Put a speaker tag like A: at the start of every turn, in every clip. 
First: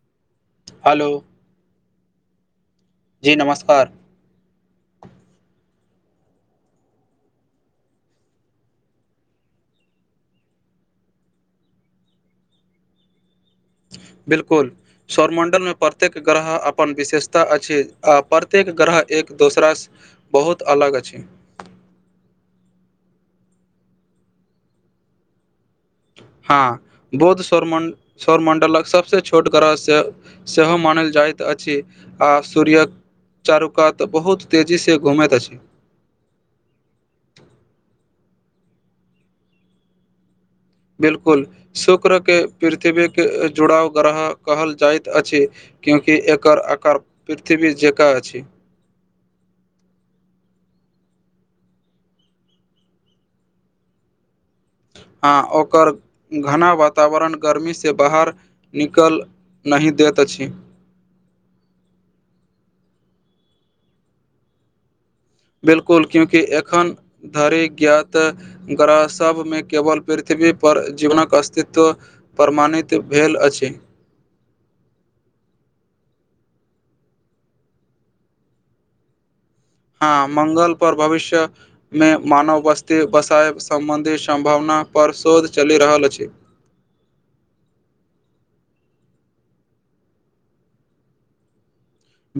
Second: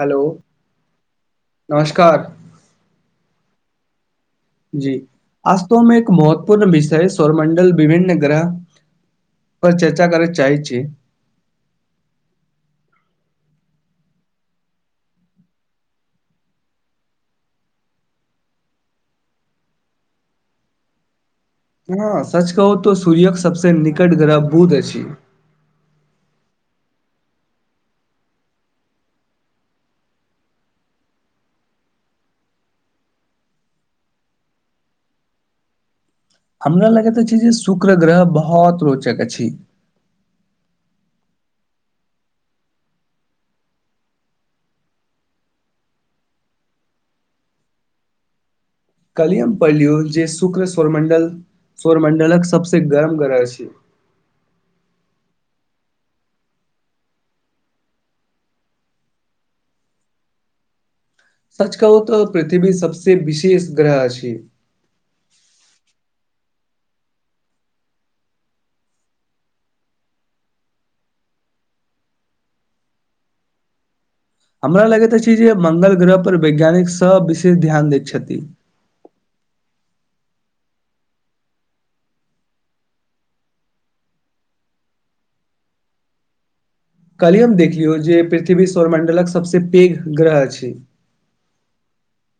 A: hello
B: hello
A: नमस्कार
B: जी नमस्कार
A: जी आस्तो मे एक महत्वपूर्ण विषय सौरमण्डल विभिन्न ग्रह पर चर्चा करैत चाहेत छी
B: बिल्कुल सौर मण्डलमे प्रत्येक ग्रह अपन विशेषता अछि आ प्रत्येक ग्रह एक दोसरा बहुत अलग अछि
A: हँ सच कहू तो सूर्य के सबसँ निकट ग्रह बूध अछि
B: हँ बौद्ध सौर मण्ड सौर मण्डलक सभसँ छोट गरहसँ सेहो मानल जाइत अछि आ सूर्य चारू कात बहुत तेजीसँ घुमैत अछि
A: हमरा लगैत अछि जे शुक्र ग्रह बहुत रोचक अछि
B: बिलकुल शुक्र के पृथ्वी के जुड़ाव ग्रह कहल जाइत अछि क्योंकि एकर आकार पृथ्वी जकाँ अछि
A: कलिहम पढ़लियो जे शुक्र सौरमंडल सौरमंडलक सबसे गर्म ग्रह छै
B: हँ ओकर घना वातावरण गरमीसँ बाहर निकल नहि देत अछि
A: सच कहुँ तऽ पृथ्वी सबसे विशेष ग्रह अछि
B: बिल्कुल क्योकि एखन धरिे ज्ञातऽ ग्रह सभमे केवल पृथ्वी पर जीवनक अस्तित्व प्रमाणित भेल अछि
A: हमरा लगैत अछि जे मंगल ग्रहपर वैज्ञानिक सभ विशेष ध्यान दैत छथि
B: हँ मंगल पर भविष्य मे मानव बस्ती बसाय सम्बन्धी सम्भावना परशोध चलि रहल अछि
A: कलहि हम देखियौ जे पृथ्वी सौर मण्डलक सभसँ पैघ ग्रह अछि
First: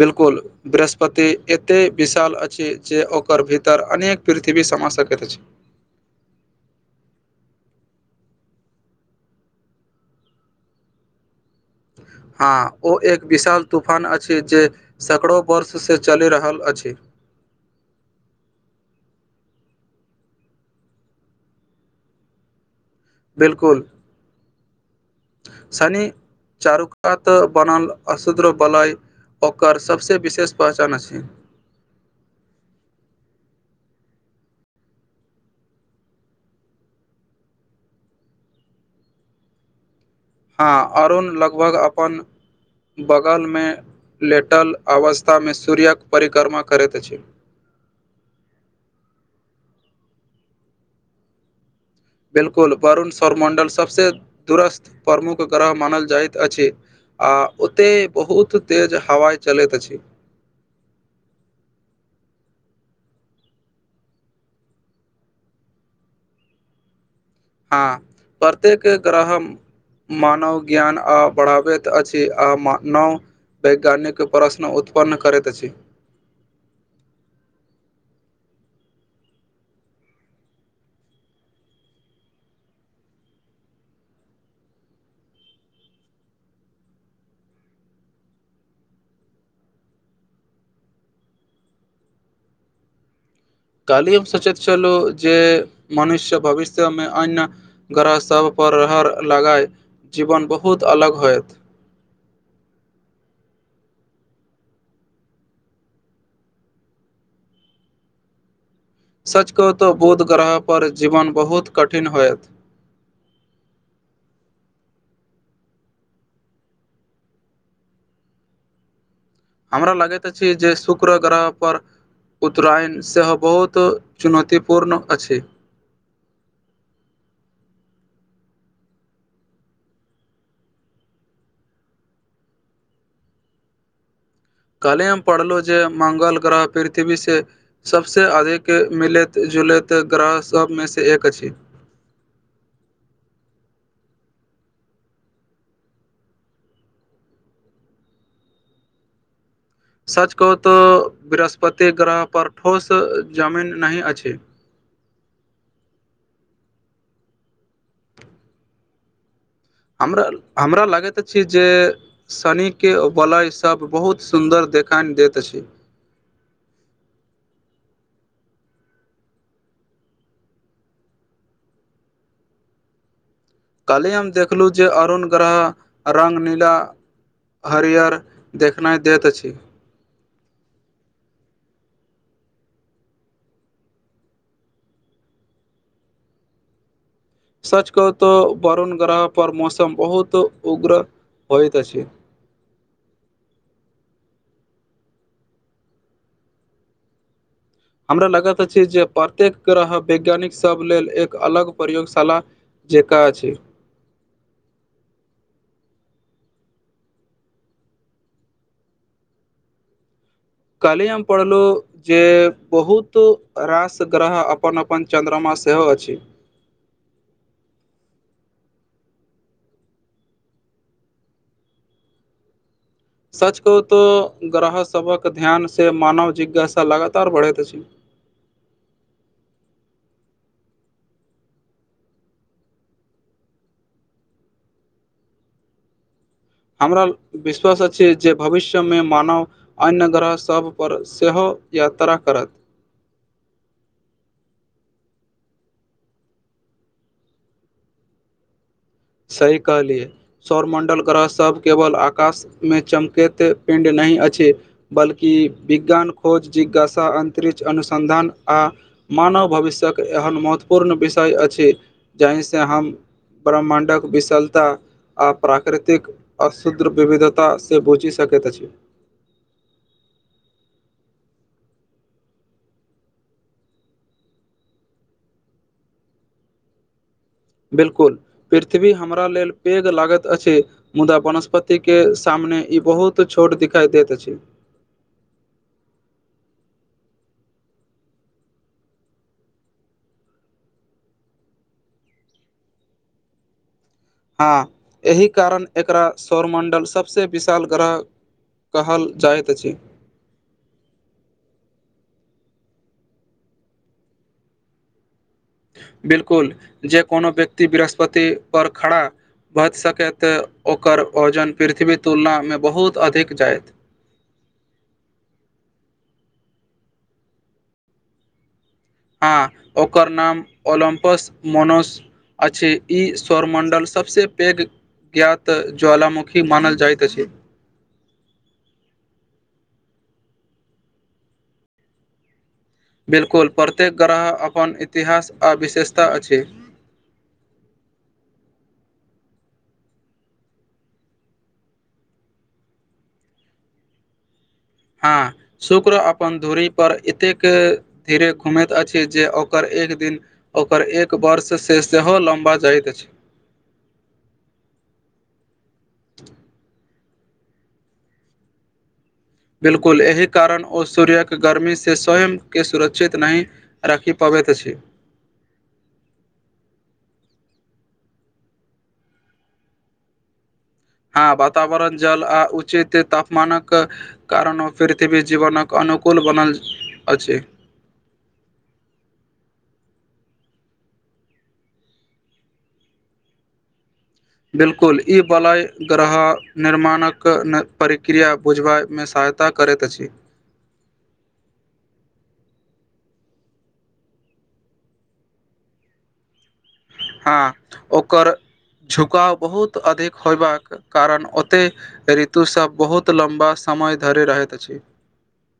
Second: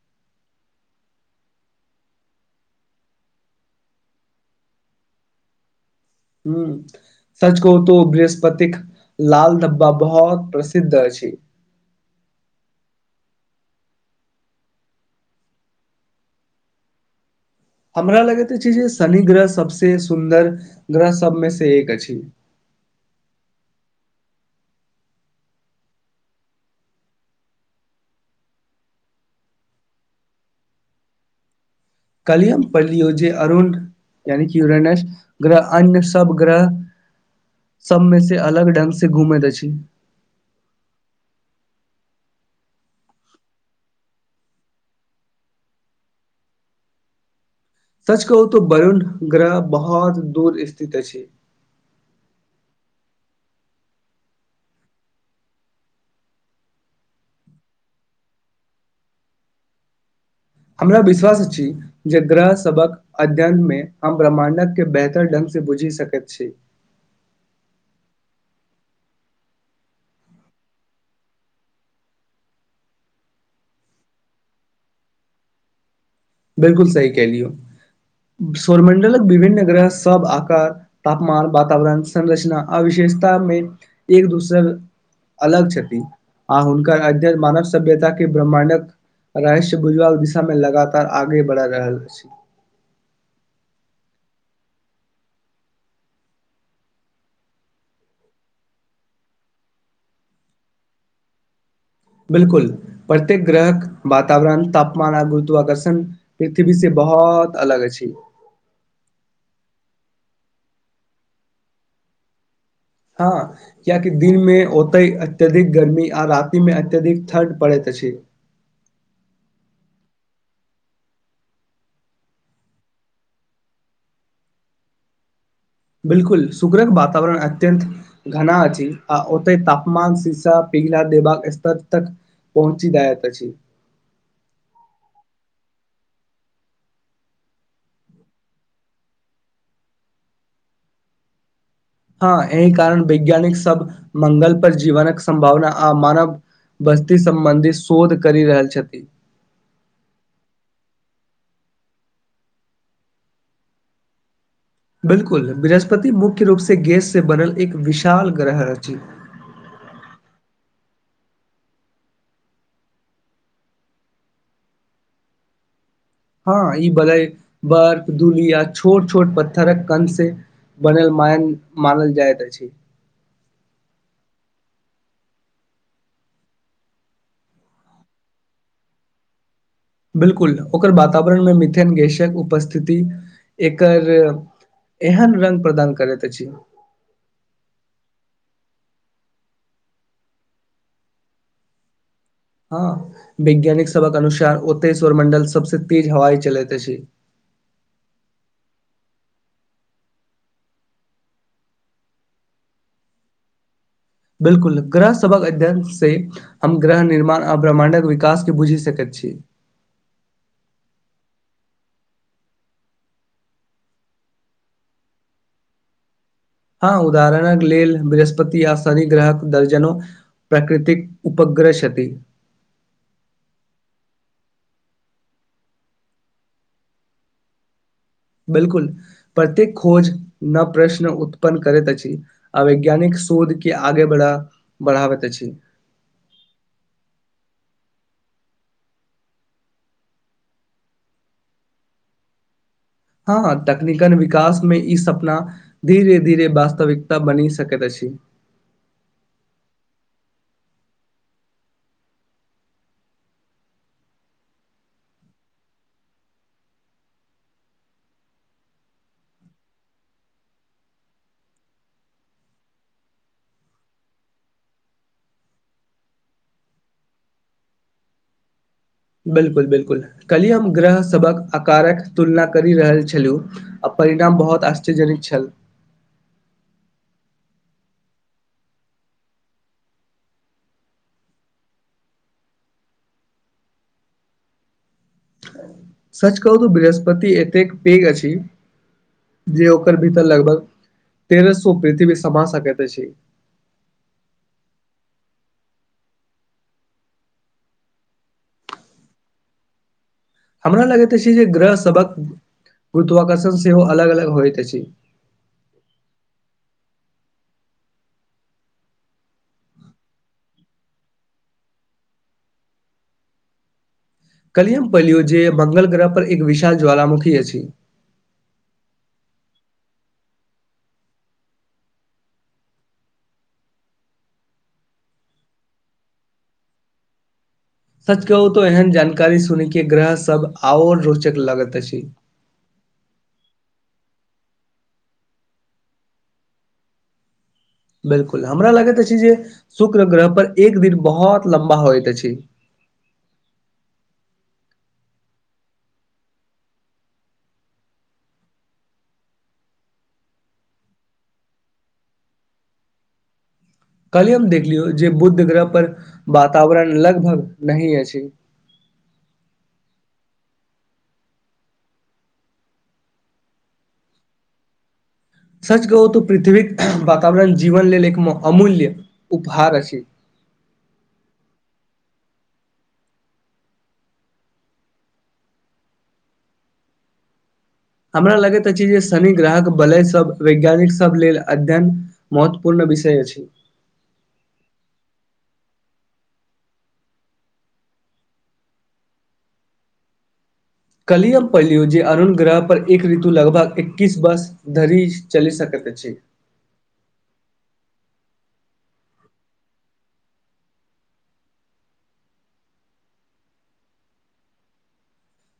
B: बिल्कुल बृहस्पति एतेक विशाल अछि जे ओकर भीतर अनेक पृथ्वी समा सकैत अछि
A: हुँ सच कहूँ त बृहस्पतिक लाल डब्बा बहुत प्रसिद्ध अछि
B: हँ ओ एक विशाल तूफान अछि जे सकड़ो वर्षसँ चलि रहल अछि
A: हमरा लगैत छै जे शनि ग्रह सबसे सुन्दर ग्रह सबमे से एक अछि
B: बिलकुल सनी चारू कात बनल अशुद्र बलइ ओकर सबसँ विशेष पहचान अछि
A: कलियम पढ़लियौ जे अरुण यानि कि युरेनस ग्रह अन्य सब ग्रह सबमे से अलग ढंग से घूमैत अछि
B: हँ अरुण लगभग अपन बगल मे लेटल अवस्थामे सूर्यके परिक्रमा करैत अछि
A: सच कहू तो वरुण ग्रह बहुत दूर स्थित अछि
B: बिल्कुल वरुण सौरमण्डल सभसँ दूुरस्त प्रमुख ग्रह मानल जाइत अछि आ ओते बहुत तेज हवाइ चलैत अछि
A: हमरा विश्वास अछि जे ग्रह सबक अध्ययन मे हम ब्रह्माण्डक के बेहतर ढंग से बुझि सकैत छी
B: हँ प्रत्येक ग्रहम मानव ज्ञान आ बढ़ाबैत अछि आ मा नव वैज्ञानिक प्रश्न उत्पन्न करैत अछि
A: बिल्कुल सही कहलियौ सौर मण्डलक विभिन्न ग्रह सब आकार तापमान वातावरण संरचना आवशेषतामे एक दूसरक अलग छथि आ हुनकर अध्यन मानव सभ्यता के ब्रह्माण्डक रहस्य भुजवाल दिशा मे लगातार आगे बढ़ा रहल अछि
B: काली हम सचेत चलू जे मनुष्य भविष्यमेमे अ्य ग्रह सभ पर रह लगाय जीवन बहुत अलग होयत
A: बिल्कुल प्रत्यक ग्रहक वातावरण तापमान आ गुरत्व आकर्षण पृथ्वी से बहुत अलग अछि
B: सच कहहु तऽ बुध ग्रहपर जीवन बहुत कठिन होयत
A: हँ किया कि दिन मे ओतय अत्यधिक गर्मी आ राति मे अत्यधिक ठण्ड पड़ैत अछि
B: हमरा लगैत अछि जे शुक्र ग्रहपर उत्तरायण सेहो बहुत चुनौतीपूर्ण अछि
A: बिल्कुल सुग्रक वातावरण अत्यन्त घना अछि आ ओते तापमान शीशा पिघलाा देब स्तर तक पहुँची जायत अछि
B: कल्हिेमे पढ़लहुँ जे मङ्गल ग्रह पृथ्वीसँ सभसँ अधिक मिलैत जुलैत ग्रह सभमेसँ एक अछि
A: हँ एहि कारण वैज्ञानिक सब मंगल पर जीवनकक संभावना आ मानव बस्ती सम्बन्धी शोध कर रहल छथि
B: सच कहू तोऽ बृहस्पति ग्रहपर ठोस जमीन नहि अछि
A: बिलकुल बृहस्पति मुख्य रूप से गैस से बनल एक विशाल ग्रह रची
B: हमरा हमरा लागैत अछि जे शनिके वलयसभ बहुत सुन्दर देखाय दैत अछि
A: हँ ई बलै बर्फ दुूली या छोट छोट पत्थरक कन से बनल मायन मानल जाइत अछि
B: काल्हि हम देखलहुँ जे अरुण ग्रह रंग नीला हरिअर देखनाइ दैत अछि
A: बिलकुल ओकर वातावरणमे मिथिलेन गसक उपस्थिति एकर एहन रंग प्रदान करैत अछि
B: सचु क तऽ वरुण ग्रहपर मौसम बहुत उग्र होइत अछि
A: हँ वैज्ञानिक सबक अनुसार ओतेस्वर मंडल सबस तेज हवाई चलेैते छै
B: हमरा लगैत अछि जे प्रत्येक ग्रह वैज्ञानिकसभ लेल एक अलग प्रयोगशाला जेका छै
A: बिलकुल ग्रह सभा अध्य्ष से हम ग्रह निर्माण आ ब्रह्माण्डक विकासके बुझि सकैत छी
B: कलियाम पड़ल जे बहुत रास ग्रह अपन अपन चन्द्रमा सेहो अछि
A: हँ उदाहरणक लेल बृहस्पति आ शनि ग्रहक दर्जनो प्रकृतिक उपग्रसति
B: सच कहु तो ग्रहसभक ध्यानसँ मानव जिज्ञासा लगातार बढ़ैत अछि
A: बिलकुल प्रत्येक खोज न प्रश्न उत्पन्न करैत छी आ वैज्ञानिक शोधके आगे बढ़ा बढ़ाबैत अछि
B: हमरा विश्वास अछि जे भविष्य मे मानव अन्य ग्रहसभपर सेहो यात्रा करत
A: हँ हँ तकनीकन विकासमे ई सपना धीरे धीरे वास्तविकता बनी सकैत अछी
B: सही कहली सौरमण्डल ग्रहसभ केवल आकाशमे चमकैत पिण्ड नहि अछि बल्कि विज्ञान खोज जिज्ञासा अन्तरिक्ष अनुसन्धान आ मानव भविष्यक्यक एहन महत्वपूर्ण विषय अछि जाहिसँ हम ब्रह्माण्ड डक विशलता आ प्राकृतिक अशुद्ध् विविधताा से बुचि सकैत अछि
A: बिलकुल बिलकुल कली हम ग्रह सभक आकारक तुलना करि रहल छलहुँ आ परिणाम बहुत आश्चर्यजनित छल
B: बिलकुल पृथ्वी हमरा लेल पैघ लागैत अछि मुदा वनस्पति के सामने ई बहुत छोट दिखाई दैत अछि
A: ह [inaudible] सच कहु बृहस्पति एतेक पेघ अछी जे ओकर भीतर लगभग तेरह सो पृथ्वी समा सकैत अछि
B: हँ एहि कारण एकरा सौरमण्डल सभसँ विशाल ग्रह कहल जाइत अछि
A: हमरा लगैत अछि जे ग्रह सबक गुरुत्वाकर्षण सेहो अलग अलग होइत अछि
B: बिल्कुल जे कोनो व्यक्ति बृहस्पति पर खड़ा भच सकैत ओकर वजन पृथ्वी तुलनामे बहुत अधिक जायत
A: कलियम पर लियो जे मंगल ग्रह पर एक विशाल ज्वालमुखी अछि
B: हँ ओकर नाम ओलम्पस मोनस अछि ई सौरमण्डल सभसँ पैघ ज्ञात ज्वलामुखी मानल जाइत अछि
A: सच कहू तो एहन जानकारी सुनी के ग्रह सब आओर रोचक लगत अछि
B: बिल्कुल प्रत्येक ग्रह अपन इतिहास आ विशेषता अछि
A: बिल्कुल हमरा लगैत अछि जे शुक्र ग्रह पर एक दिन बहुत लम्बा होइत अछि
B: हँ शुक्र अपन धूरीपर एतेक धीरे घुमैत अछि जे ओकर एक दिन ओकर एक वर्षसँ सेहो लम्बा जाइत अछि
A: कलिय हम देखलियौ जे बुध ग्रह पर वातावरण लगभग नही अछि
B: बिलकुल एहि कारण ओ सूर्यक गर्मी से स्वयं के सुरक्षित नहि राखी पाबैत अछि
A: सच कहू तऽ पृथ्वीीक वातावरण जीवन लेल एक अमूल्य उपहार अछि
B: हँ वातावरण जल आ उचित तापमानक कारण ओ पृथ्वी जीवनक अनुकूल बनल अछि
A: हमरा लगैत अछि जे शनि ग्राहक बलय सब वैज्ञानिक सब लेल अध्ययन महत्वपूर्ण विषय अछि
B: बिल्कुल ई बलय ग्रह निर्माणक प्रक्रिया बुझबामे सहाय त करैत अछि
A: कल्ही हम पढ़लियौ जे अरून ग्रह पर एक ऋतु लगभग एक्किस वर्ष धरी चलि सकत छै
B: हँ ओकर झुकाव बहुत अधिक होयबाक कारण ओतेक ऋतु सब बहुत लम्बा समय धर रहैत अछि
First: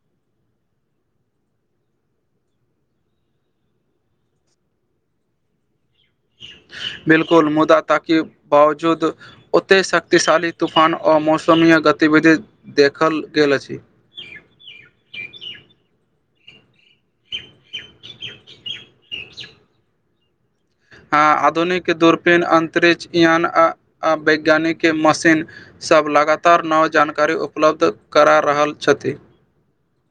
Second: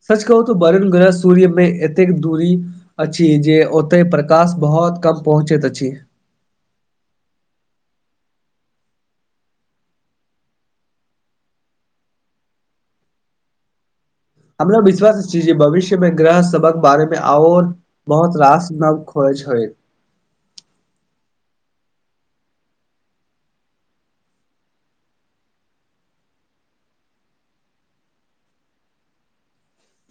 A: सच कहू त बरुण ग्रह सूर्यमें एतेक दूरी अछि जे ओते प्रकाश बहुत कम पहुंचैत अछि
B: बिलकुल मुदा ताकि बावजूद ओतेक शक्तिशाली तूफान आ मौसमीय गतिविधि देखल गेल अछि
A: हमरा विश्वास छी जे भविष्य मे ग्रह सबक बारेमे और बहुत रास न खोजय छै
B: आ आधुनिक दूरपीन अन्तरिक्ष यान आ आ वैज्ञानिक मशीन सभ लगातार नव जानकारी उपलब्ध करा रहल छथि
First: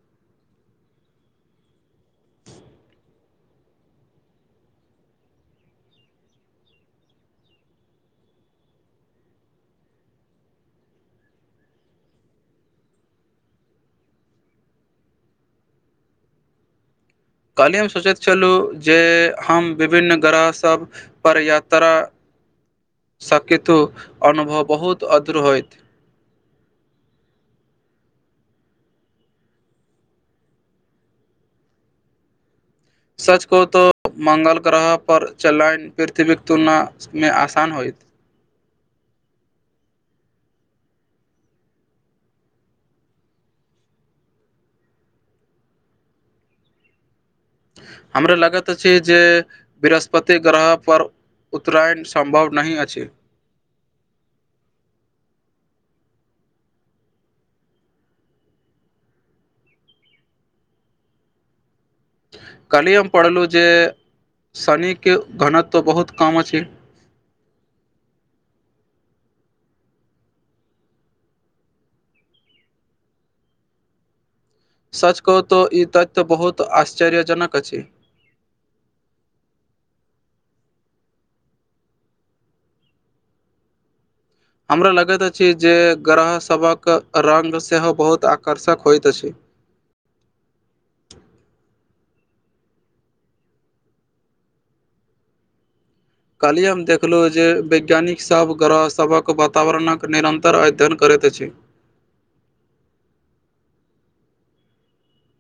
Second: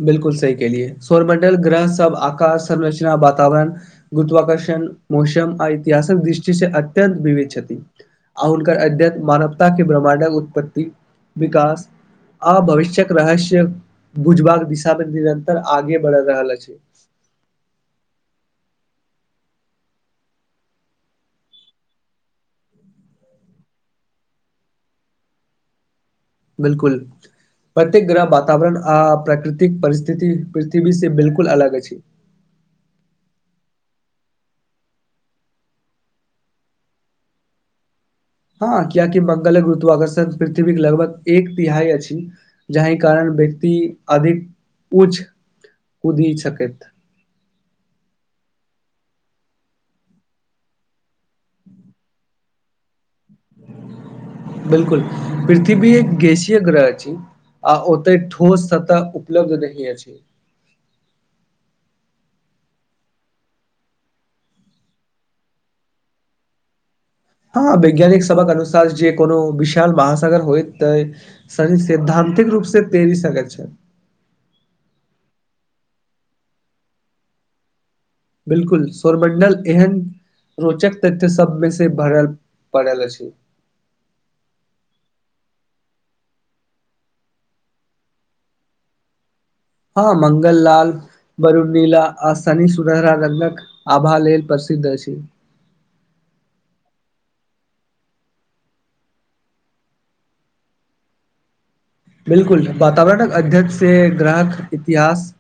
A: बिलकुल सही केेलिए सौर मण्डल ग्रह सब आकाश संरचना वातावरण गुरत्वकर्षण मौसम आ इऐतिहासक दृष्टि से अत्यन्त विविध छथि आ हुनकर अद्यतन मानवता के ब्रहमाण्डक उत्पत्ति विकास आ भविष्य्यक रहस्य भुज भाग दिशामे निरतर आगे बढ़ रहल छै
B: कहलियै हम सोचैत छलहुँ जे हम विभिन्न ग्रहसभ पर यात्रा सकतु अनुभव बहुत अधर होइत
A: बिलकुल प्रत्येक ग्रह वातावरण आ प्राकृतिक परिस्थिति पृथ्वी से बिलकुल अलग अछि
B: सच कहूं तो मंगल ग्रह पर चलाइन पृथ्वीक तुलना मे आसान होइ
A: हँ कियकि मंगलक गुरुतवि आकर्षण पृथ्वीक के लगभग एक तिहाइ अछि जहि कारण व्यक्ति अधिक उच कुदि सकत
B: हमरा लगैत अछि जे बृहस्पति ग्रहपर उत्तरायण सम्भव नहि अछि
A: बिलकुल पृथ्वी एक गेशीय ग्रह अछि आ ओतेक ठोस सतह उपलब्ध नहि अछि
B: कल्हि हम पढ़लहुँ जे शनिके घनत्व बहुत कम अछि
A: हँ वैज्ञानिक सभक अनुसार जे कोनो विशाल महासागर होइत तऽ शनि सैद्धान्तिक रूप से तैरि संरक्षण
B: सच कहू तऽ ई तथ्य बहुत आश्चर्यजनक अछि
A: बिलकुल स्वरमण्डल एहन रोचक तथ्य सब मे से भरल पड़ल अछि
B: हमरा लगैत अछि जे ग्रहसभक संग सेहो बहुत आकर्षक होइत अछि
A: हँ मंगल लाल बरु नीला आ शनि सुन्दहरा रङ्गक आभा लेल प्रसिद्ध अछि
B: काल्हि हम देखलु जे वैज्ञानिक सभ ग्रह सभक वातावरणक निरन्तर अध्ययन करैत अछि
A: बिलकुल वातावरणक अध्यत से ग्राहक इतिहास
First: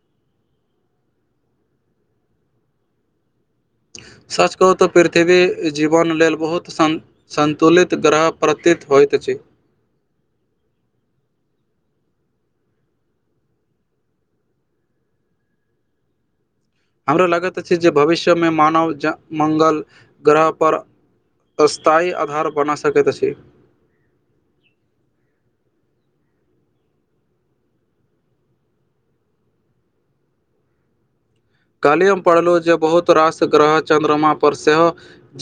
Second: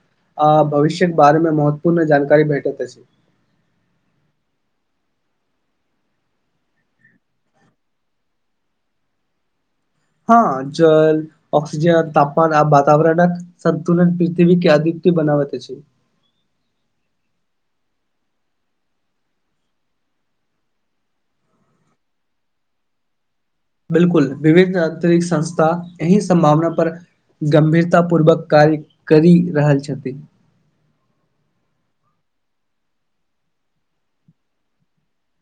A: आ भविष्य के बारेमे मे महत्वपूर्ण जानकारी भेटैत अछि
B: सच कहू तऽ पृथ्वी जीवन लेल बहुत स सन्तुलित ग्रह प्रतीत होइत अछि
A: हँ आंचल ऑक्सिजन तापमान आ वातावरणक सन्तुलन पृथ्वी के अदित बनावत छै
B: हमरा लगैत अछि जे भविष्यमे मानव जन मंगल ग्रहपर अस्थाई आधार बना सकैत अछि
A: बिलकुल विभिन आतरिक संस्था एहि संभावना पर गम्भीरता पूर्वक कार्य करि रहल छथिन
B: काल्हिमे पढ़लहुँ जे बहुत रास ग्रह चन्द्रमापर सेहो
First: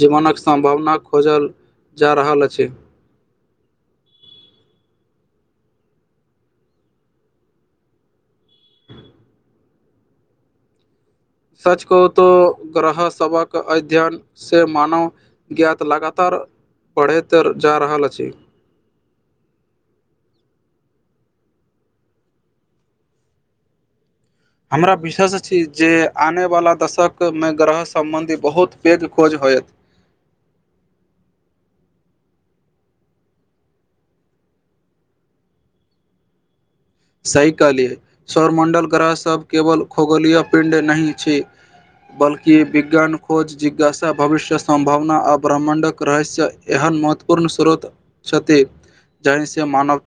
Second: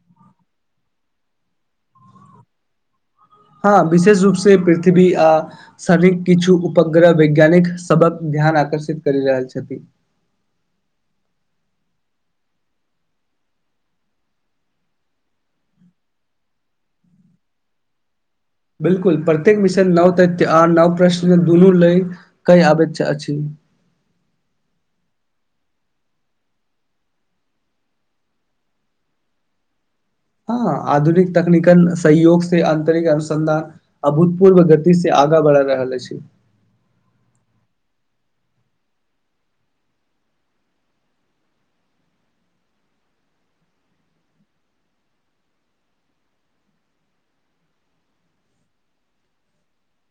B: जीवनक सम्भावना खोजल जा रहल अछि
A: हँ विशेष रूप से पृथ्वी आ सनिक किछु उपग्रह वैज्ञानिक सबक ध्यान आकर्षित कर रहल छथि
B: सच को तो ग्रह सभक अध्ययन से मानव ज्ञात लगातार बढ़ैत जा रहल अछि
A: बिलकुल प्रत्येक विषय नव तथ्य आर नव प्रश्न दुनू लय कहि आबैत अछि
B: हमरा विशेष छी जे आनवला दशकमे ग्रह सम्बन्धी बहुत पैघ खोज होयत
A: हँ आधुनिक तकनीकल सहयोग से आंतरिक अनुसन्धान अभूतपूर्व गति से आगा बढ़ा रहल अछि
B: सही कहली सौरमण्डल ग्रहसभ केवल खगोलीय पिण्ड नहि छै बल्कि विज्ञान खोज जिज्ञासा भविष्य सम्भावना आ ब्रह्मण्डके रहस्य एहन महत्वपूर्ण स्रोत छथि जहिसँ मानव